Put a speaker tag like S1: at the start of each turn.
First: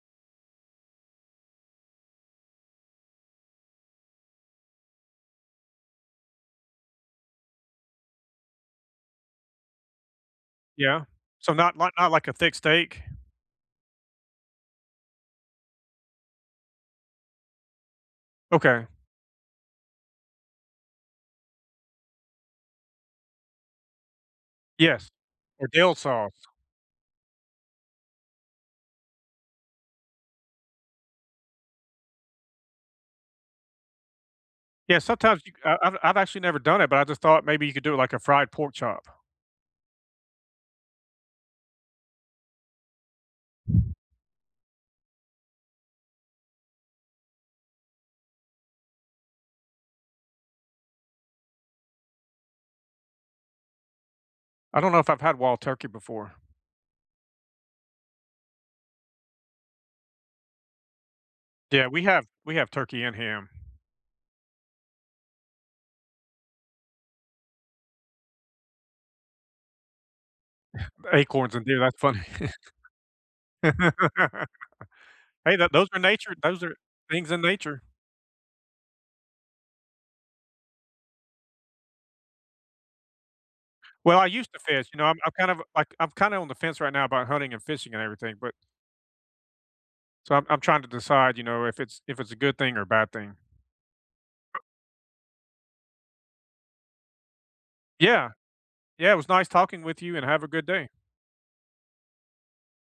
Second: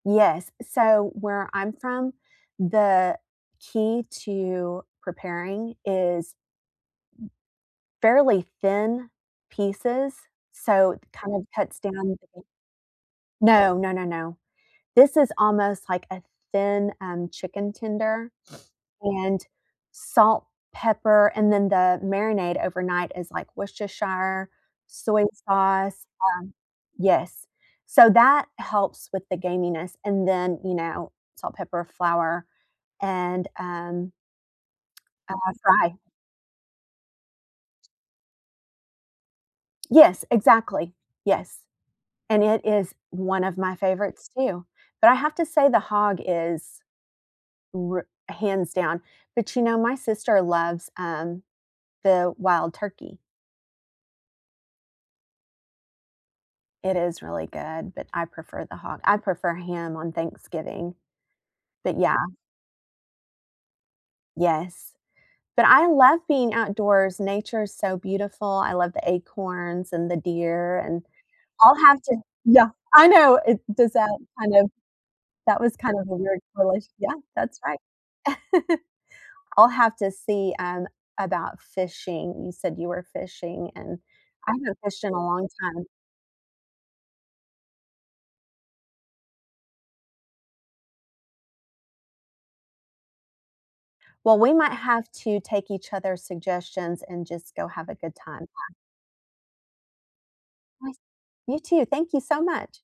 S1: Yes, so, where I'm from the key to preparing is, fairly thin pieces, so,
S2: Yeah.
S1: it kind of
S2: So not
S1: cuts down
S2: not not like a
S1: the
S2: thick steak?
S1: No. No, no, no. This is almost like a thin, um, chicken tender
S2: Okay.
S1: and salt, pepper and then the marinade overnight is like Worcestershire,
S2: Yes,
S1: soy
S2: or dill
S1: sauce,
S2: sauce.
S1: um yes, so that helps with the gaminess and, then, you know, salt, pepper, flour and, um,
S2: Yeah.
S1: uh,
S2: Sometimes you
S1: fry.
S2: I've I've actually never done it, but I just thought maybe you could do it like a fried pork chop.
S1: Yes, exactly. Yes, and it is one of my favorites, too, but I have to say the hog is r hands down but, you know, my sister loves, um, the wild turkey.
S2: I don't know if I've had wild turkey before.
S1: It is really good, but I prefer the hog. I prefer ham on Thanksgiving,
S2: Yeah.
S1: but,
S2: We
S1: yeah.
S2: have we have turkey and ham.
S1: Yes, but I love being outdoors, nature is so beautiful. I love the acorns and the deer and
S2: Acorns and
S1: I'll
S2: deer, that's
S1: have to
S2: funny.
S1: yeah. I know, it does that kind of
S2: Hey,
S1: that
S2: that
S1: was
S2: those
S1: kind
S2: are
S1: of a
S2: nature
S1: weird
S2: those are
S1: push. Yeah,
S2: things in
S1: that's right.
S2: nature.
S1: I'll have to see, um, about fishing. You said you were fishing, and
S2: Well, I used
S1: I
S2: to
S1: haven't
S2: fish, you
S1: fished
S2: know,
S1: in
S2: I'm
S1: a
S2: I'm
S1: long
S2: kind of,
S1: time.
S2: like I'm kinda on the fence right now about hunting and fishing, and everything, but So, I'm I'm trying to decide, you know, if it's if it's a good thing, or a bad thing.
S1: Well, we
S2: Uh
S1: might have to take each other's suggestions and just go have a good
S2: Yeah.
S1: time, then.
S2: Yeah, it was nice talking with you, and have a good day.
S1: [unintelligible] You too. Thank you so much.